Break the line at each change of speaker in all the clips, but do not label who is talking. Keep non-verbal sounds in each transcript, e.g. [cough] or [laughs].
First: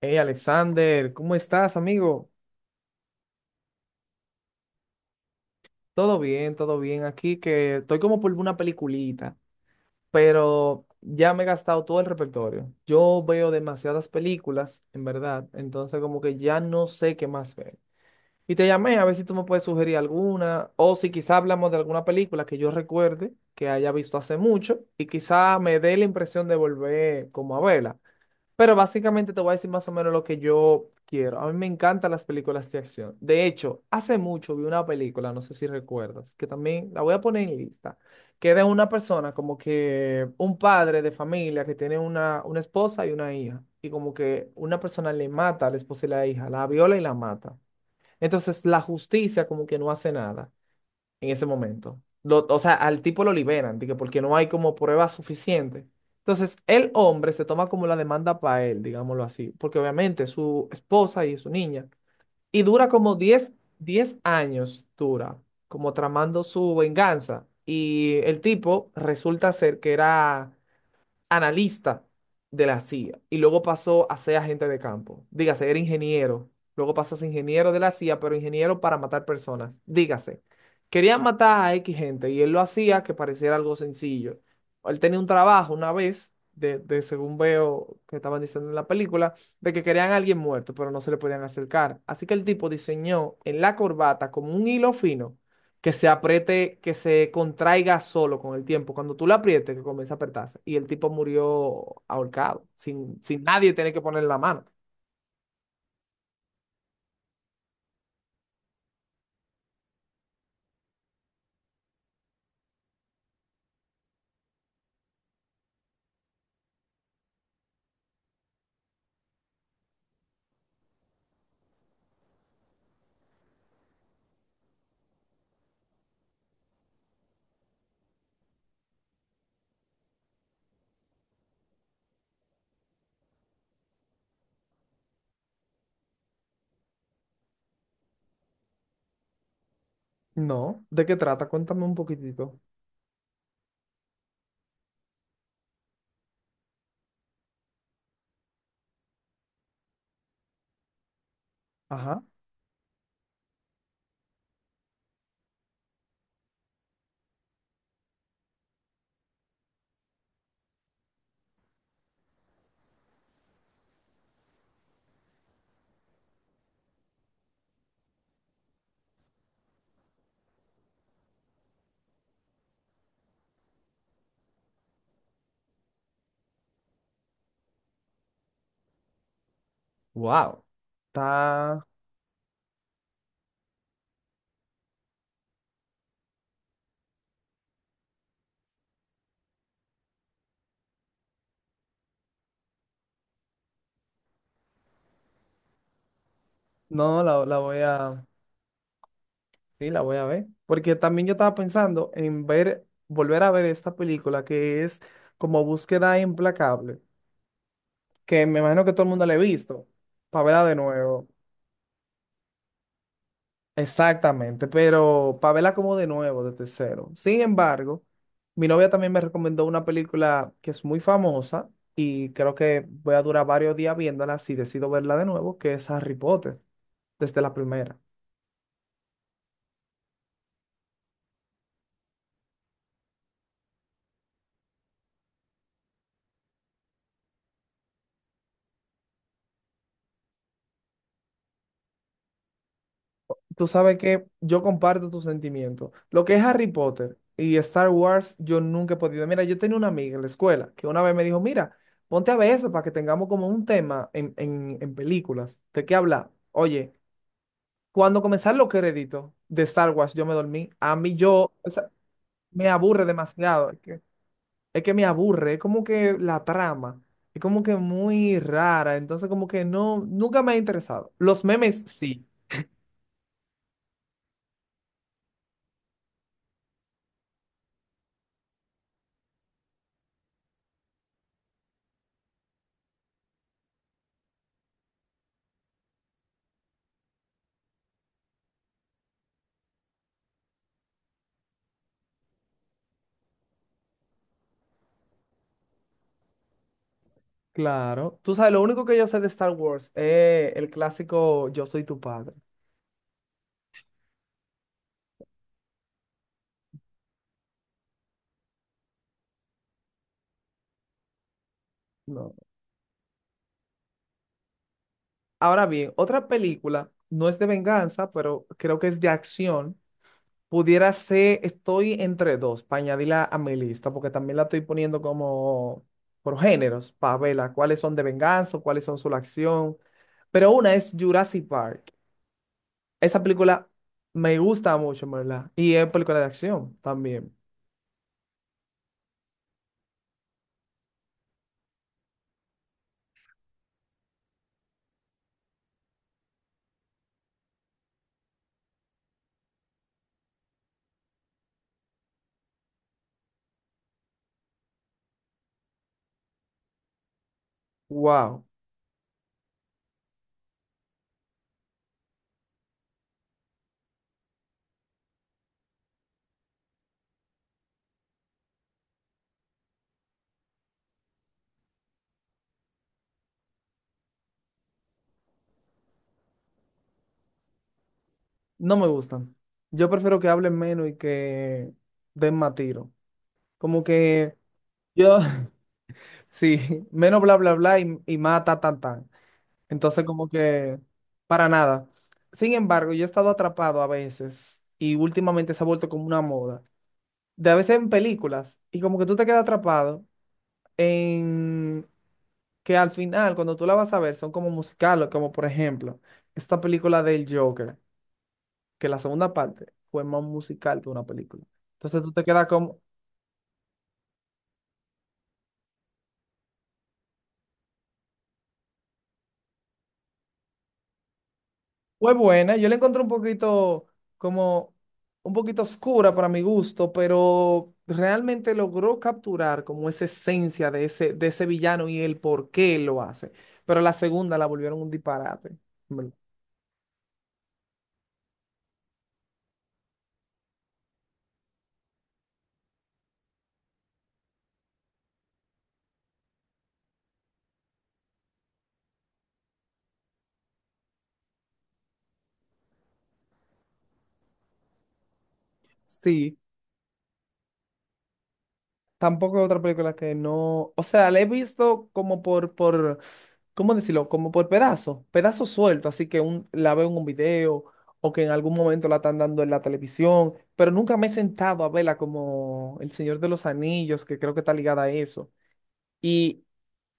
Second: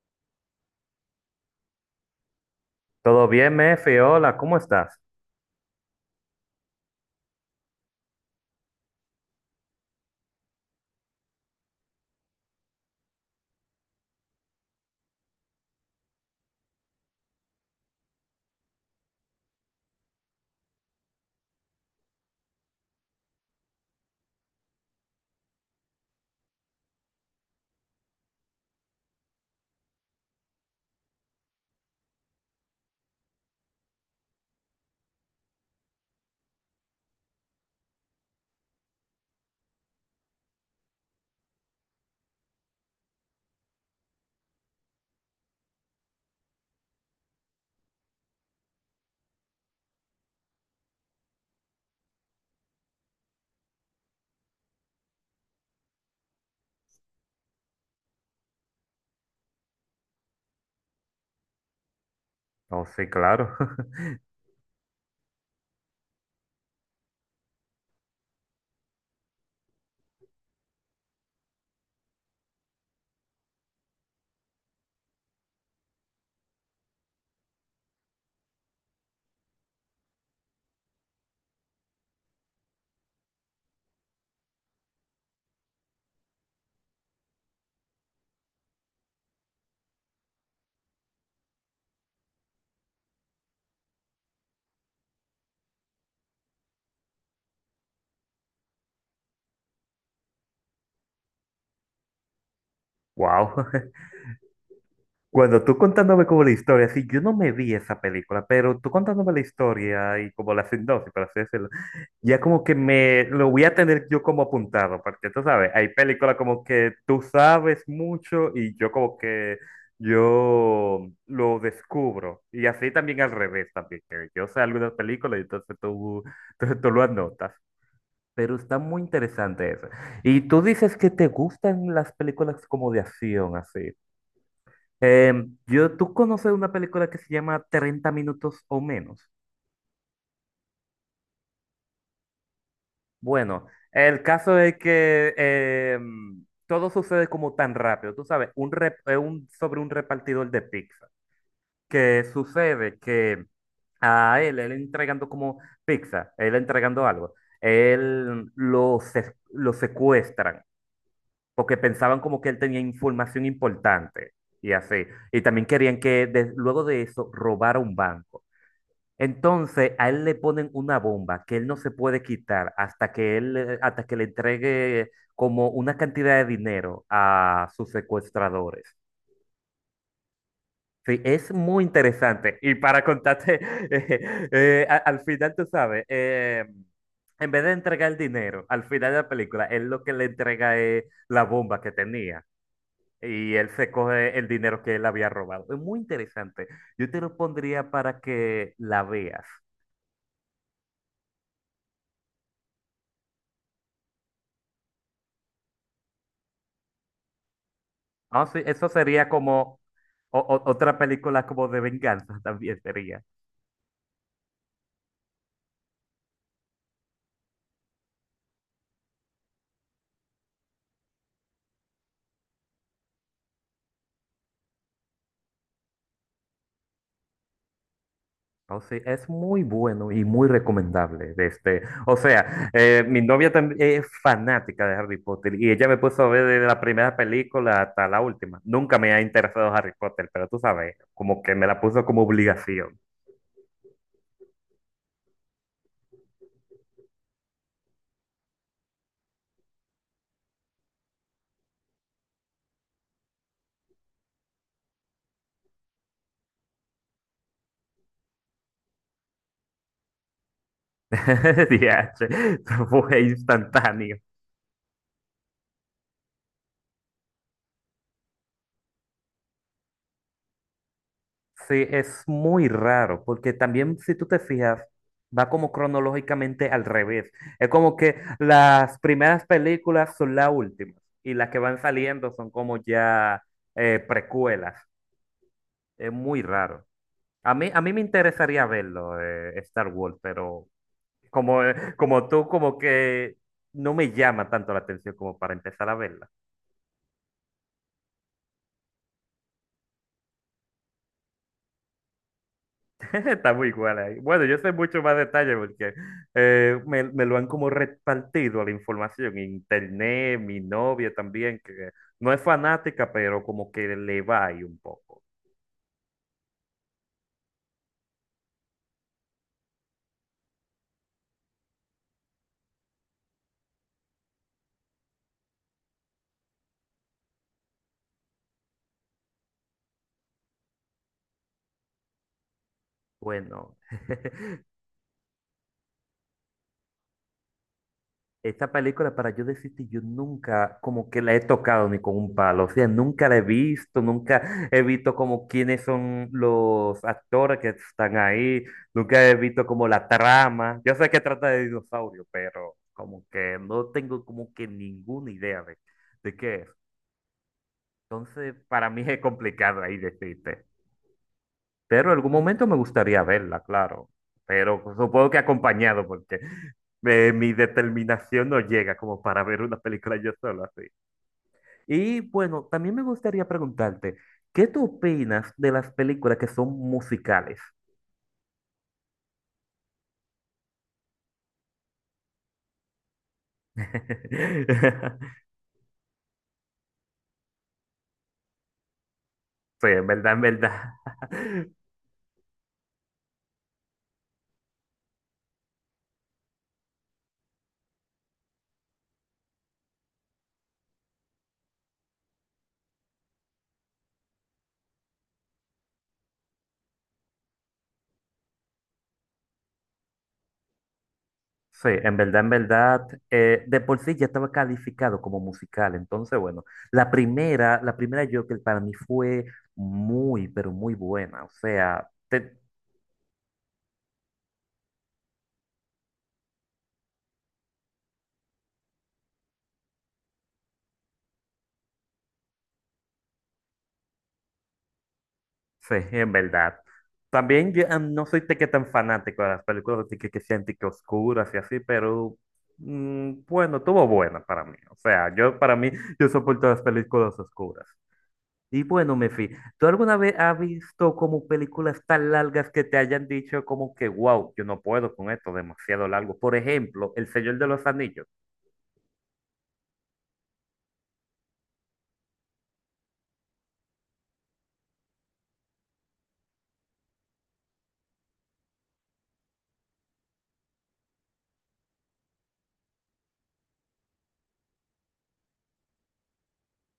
Hey Alexander, ¿cómo estás, amigo?
¿Todo bien, Mefe. Hola, ¿cómo estás?
Todo bien, todo bien. Aquí que estoy como por una peliculita, pero ya me he gastado todo el repertorio. Yo veo demasiadas películas, en verdad, entonces como que ya no sé qué más ver. Y te llamé a ver si tú me puedes sugerir alguna, o si quizá hablamos de alguna película que yo recuerde que haya visto hace mucho y quizá me dé la impresión de volver como a verla. Pero básicamente te voy a decir más o menos lo que yo quiero. A mí me encantan las películas de acción. De hecho, hace mucho vi una película, no sé si recuerdas, que también la voy a poner en lista, que era una persona como que un padre de familia que tiene una esposa y una hija. Y como que una persona le mata a la esposa y la hija, la viola y la mata. Entonces la justicia como que no hace nada en ese momento. O sea, al tipo lo liberan, de que porque no hay como prueba suficiente. Entonces, el hombre se toma como la demanda para él, digámoslo así, porque obviamente es su esposa y es su niña. Y
Oh,
dura
sí,
como diez
claro.
diez
[laughs]
años, dura, como tramando su venganza. Y el tipo resulta ser que era analista de la CIA y luego pasó a ser agente de campo. Dígase, era ingeniero. Luego pasó a ser ingeniero de la CIA, pero ingeniero para matar personas. Dígase, querían matar a X gente y él lo hacía que pareciera algo sencillo. Él tenía un trabajo una vez, de según veo que estaban diciendo en la película, de que querían a alguien muerto, pero no se le podían acercar. Así que el tipo diseñó en la corbata como un hilo fino que se apriete, que se contraiga solo con el tiempo. Cuando tú la aprietes, que comienza a apretarse. Y el tipo murió ahorcado, sin
Wow.
nadie
[laughs]
tener que poner la mano.
Cuando tú contándome como la historia, sí, yo no me vi esa película, pero tú contándome la historia y como la sinopsis, por así decirlo, ya como que me lo voy a tener yo como apuntado, porque tú sabes, hay películas como que tú sabes mucho y yo como que yo lo descubro. Y así también al revés, también, que yo sé algunas películas y entonces tú, [laughs] tú lo anotas. Pero está muy interesante eso. Y tú dices que te gustan las películas como de acción, así. Yo, ¿tú conoces una película que se llama 30 minutos o menos?
No, ¿de qué trata? Cuéntame un poquitito.
Bueno, el caso es que todo sucede como tan rápido, tú sabes, sobre un repartidor de pizza,
Ajá.
que sucede que a él, él entregando como pizza, él entregando algo, lo secuestran porque pensaban como que él tenía información importante y así. Y también querían que luego de eso robara un banco. Entonces a él le ponen una bomba que él no se puede quitar hasta que él, hasta que le entregue como una cantidad de dinero a sus secuestradores.
Wow.
Sí, es muy
Está,
interesante. Y para contarte, [laughs] al final, tú sabes, en vez de entregar el dinero, al final de la película, él lo que le entrega es la bomba que tenía. Y él se coge el dinero que él había robado. Es muy interesante. Yo te
no,
lo
la voy
pondría para
a...
que la veas.
Sí, la voy a ver. Porque también yo estaba pensando en ver, volver a ver esta película que es como Búsqueda Implacable, que
Ah,
me
sí,
imagino
eso
que todo el mundo
sería
la ha
como
visto, para verla de
otra
nuevo.
película como de venganza [laughs] también sería.
Exactamente, pero para verla como de nuevo, desde cero. Sin embargo, mi novia también me recomendó una película que es muy famosa y creo que voy a durar varios días viéndola si decido verla de nuevo, que es Harry Potter, desde la primera.
O sea, es muy bueno y muy recomendable. De este. O sea, mi novia también es fanática de Harry Potter y ella me puso a ver desde la primera película hasta la última. Nunca me ha interesado Harry Potter, pero tú sabes, como que me la puso como obligación.
Tú sabes que yo comparto tus sentimientos. Lo que es Harry Potter y Star Wars, yo nunca he podido. Mira, yo tenía una amiga en la escuela que una vez me dijo, mira, ponte a ver eso para que tengamos como un tema en películas. ¿De qué hablar? Oye. Cuando comenzaron los créditos de Star Wars, yo me dormí. A mí yo, o
[laughs]
sea,
Diache,
me aburre
fue
demasiado.
instantáneo.
Es que me aburre, es como que la trama, es como que muy rara. Entonces como que no, nunca me ha interesado. Los memes
Sí, es
sí,
muy raro, porque también si tú te fijas, va como cronológicamente al revés. Es como que las primeras películas son las últimas y las que van saliendo son como ya precuelas. Es muy raro. A mí me interesaría verlo, Star Wars, pero como, como tú, como que no me llama tanto la atención como para empezar a verla.
claro. Tú sabes, lo único que yo sé de Star Wars es el clásico Yo soy tu padre.
Está muy igual ahí. Bueno, yo sé mucho más detalle porque me lo han como repartido la información. Internet, mi novia también, que no
No.
es fanática, pero como que le va ahí un poco.
Ahora bien, otra película, no es de venganza, pero creo que es de acción. Pudiera ser, estoy entre dos, para añadirla a mi lista, porque también la estoy poniendo como por géneros, para verla, cuáles son de venganza, cuáles son su acción. Pero una es Jurassic Park. Esa película
Bueno.
me
[laughs]
gusta mucho, en ¿verdad? Y es película de acción también.
Esta película, para yo decirte, yo nunca como que la he tocado ni con un palo, o sea, nunca la he visto, nunca he visto como quiénes son los actores que están ahí, nunca he visto como la trama. Yo sé que trata de dinosaurios, pero como que no tengo como que ninguna idea de qué es.
Wow,
Entonces, para mí es complicado ahí decirte. Pero en algún momento me gustaría verla, claro. Pero pues, supongo que acompañado, porque mi determinación no llega como para ver una película yo solo así. Y bueno, también me gustaría preguntarte, ¿qué tú opinas de las películas que son musicales?
no me gustan. Yo prefiero que hablen menos y que den más tiro. Como que yo,
[laughs]
[laughs] sí, menos bla, bla, bla y más ta, tan, tan.
Sí,
Entonces,
en
como
verdad, en
que
verdad.
para
[laughs]
nada. Sin embargo, yo he estado atrapado a veces y últimamente se ha vuelto como una moda. De a veces en películas y como que tú te quedas atrapado en que al final, cuando tú la vas a ver, son como musicales, como por ejemplo esta película del Joker, que la segunda parte fue más musical que una película.
Sí,
Entonces tú te quedas
en
como,
verdad, de por sí ya estaba calificado como musical. Entonces, bueno, la primera Joker para mí fue muy, pero muy buena. O sea,
fue buena,
te-
yo la encontré un poquito como un poquito oscura para mi gusto, pero realmente logró capturar como esa esencia de ese villano y el por qué lo hace. Pero la segunda la volvieron un disparate.
sí,
En
[laughs] en verdad. También yo ah, no soy de que tan fanático de las películas de que sean de que oscuras y así, pero mm, bueno, estuvo buena para mí. O sea, yo para mí, yo soporto las películas oscuras. Y bueno, Mefi, ¿tú alguna vez has visto como películas tan largas que te hayan dicho como que, wow, yo no puedo con esto, demasiado
sí,
largo? Por ejemplo, El Señor de los Anillos.
tampoco otra película que no. O sea, la he visto como por, ¿cómo decirlo? Como por pedazos, pedazos sueltos. Así que un, la veo en un video o que en algún momento la están dando en la televisión, pero nunca me he sentado a verla como El Señor de los Anillos, que creo que está ligada a eso. Y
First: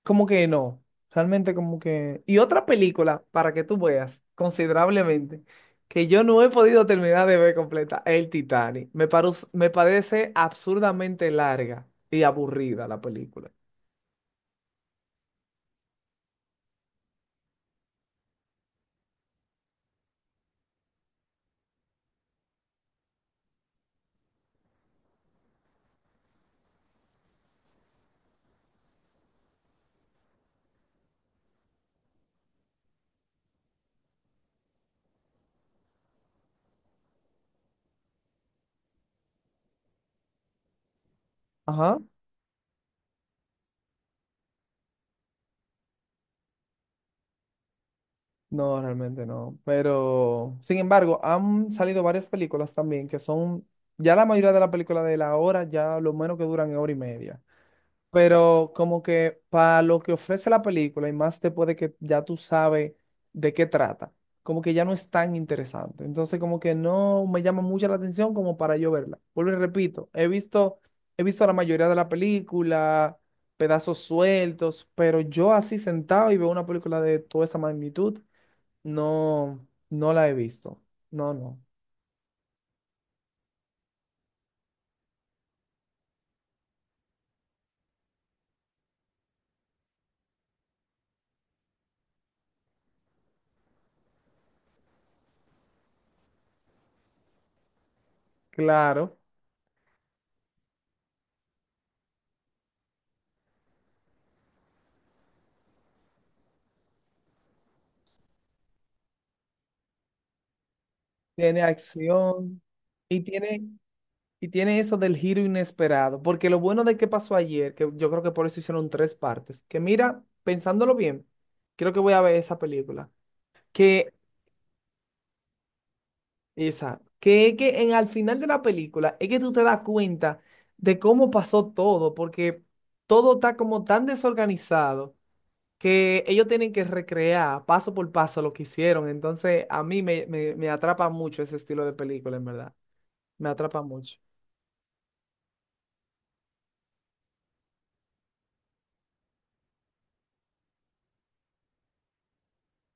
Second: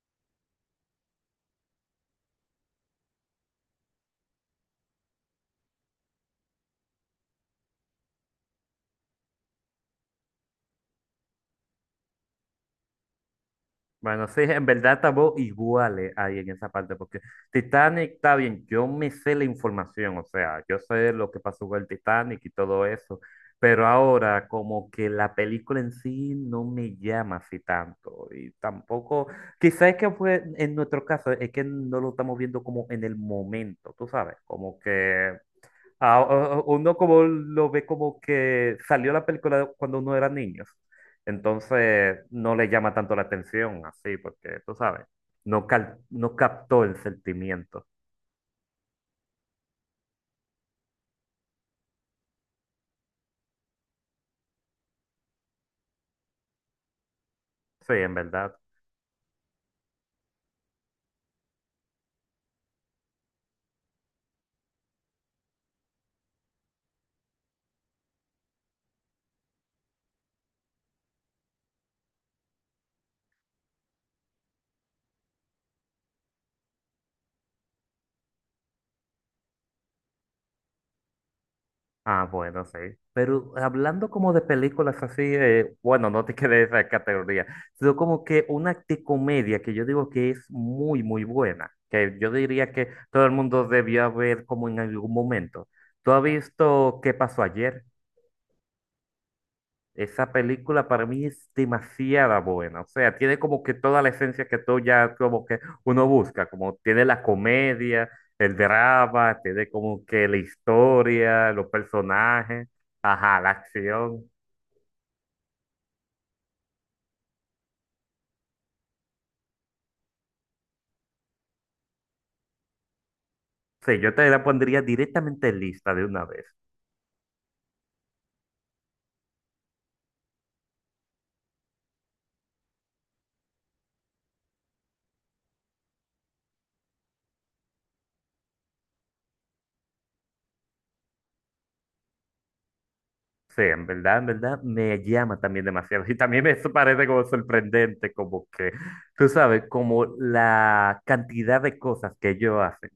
como que no, realmente como que... Y otra película, para que tú veas considerablemente, que yo no he podido terminar de ver completa, el Titanic. Me parece absurdamente larga y aburrida la película.
Bueno, sí, en verdad estamos iguales ahí en esa parte, porque Titanic está bien, yo me sé la información, o sea, yo sé lo que pasó con el Titanic y todo eso, pero ahora como que la película en sí no me llama así tanto, y tampoco, quizás es que fue en nuestro caso, es que no lo estamos viendo como en el momento, tú sabes, como que Ah, uno como lo ve como que salió la película cuando uno era niño.
Ajá.
Entonces no le llama tanto la atención así, porque tú sabes, no, no captó el sentimiento.
No, realmente no. Pero, sin embargo, han salido varias películas también que son, ya la mayoría de las películas de la hora, ya lo menos que duran es hora y media.
Sí, en verdad.
Pero como que para lo que ofrece la película y más después de que ya tú sabes de qué trata, como que ya no es tan interesante. Entonces como que no me llama mucho la atención como para yo verla. Vuelvo y repito, he visto la mayoría de la película, pedazos sueltos, pero yo así sentado y veo una película de toda esa magnitud, no, no la he visto. No, no.
Ah, bueno, sí. Pero hablando como de películas así, bueno, no te [laughs] quedé de esa categoría, sino como que una comedia que yo digo que es muy, muy buena, que yo diría que todo el mundo debió ver como en algún momento. ¿Tú has visto qué pasó ayer?
Claro,
Esa película para mí es demasiada buena, o sea, tiene como que toda la esencia que tú ya como que uno busca, como tiene la comedia, el drama, tiene como que la historia,
tiene
los
acción
personajes,
y
ajá, la
tiene...
acción.
Y tiene eso del giro inesperado, porque lo bueno de qué pasó ayer, que yo creo que por eso hicieron tres partes, que mira, pensándolo bien, creo que voy a ver esa película,
Sí,
que
yo te la pondría directamente en lista de una vez.
esa, que en al final de la película es que tú te das cuenta de cómo pasó todo, porque todo está como tan desorganizado que ellos tienen que recrear paso por paso lo que hicieron, entonces a mí me atrapa mucho ese estilo de película, en verdad, me
Sí,
atrapa mucho.
en verdad, me llama también demasiado. Y también me eso parece como sorprendente, como que, tú sabes, como la cantidad de cosas que ellos hacen.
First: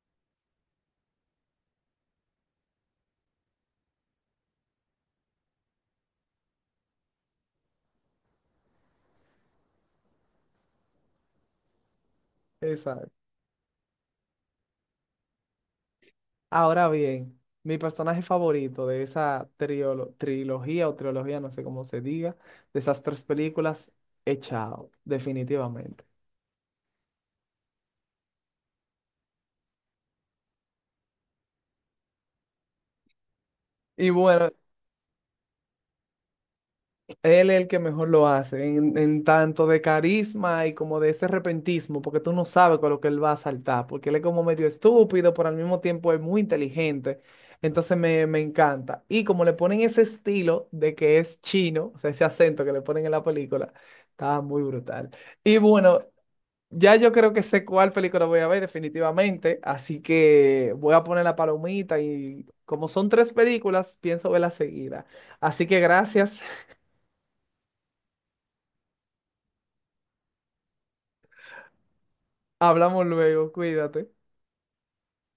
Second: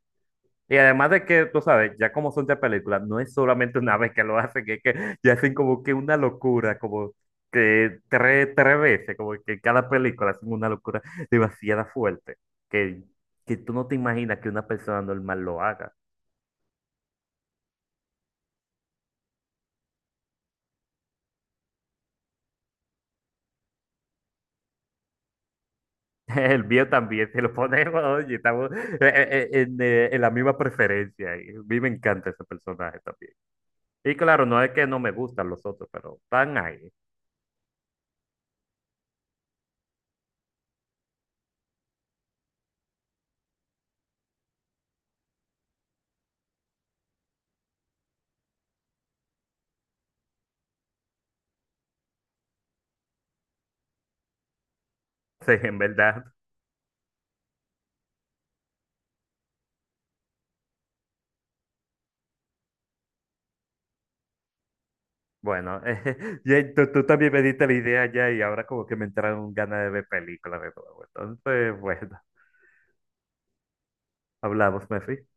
Y además de que, tú sabes, ya como son ya películas, no es solamente una vez que lo hacen, es que ya hacen como que una locura, como que tres veces, como que cada película hacen una locura demasiado fuerte, que,
Exacto.
que tú no te imaginas que una persona normal lo haga.
Ahora bien, mi personaje favorito de esa trilogía o trilogía, no sé cómo se diga, de esas tres películas, es Chao, definitivamente.
[laughs] El mío también, si lo ponemos, oye, estamos en la misma preferencia. Y a mí me encanta ese personaje también.
Y
Y claro,
bueno,
no es que no me gustan los otros, pero están ahí. [laughs]
él es el que mejor lo hace, en tanto de carisma y como de ese repentismo, porque tú no sabes con lo que él va a saltar, porque él es como medio estúpido, pero al mismo tiempo es muy inteligente. Entonces me encanta. Y como le ponen ese estilo de que es chino, o sea, ese acento que le ponen en la película, está muy brutal.
Sí,
Y
en
bueno,
verdad.
ya yo creo que sé cuál película voy a ver definitivamente, así que voy a poner la palomita y como son tres películas, pienso verla seguida. Así que
Bueno, [laughs]
gracias,
tú también me diste la idea ya y ahora como que me entraron ganas de ver películas de nuevo. Entonces, [laughs] bueno,
[laughs] hablamos luego, cuídate.
hablamos, Messi.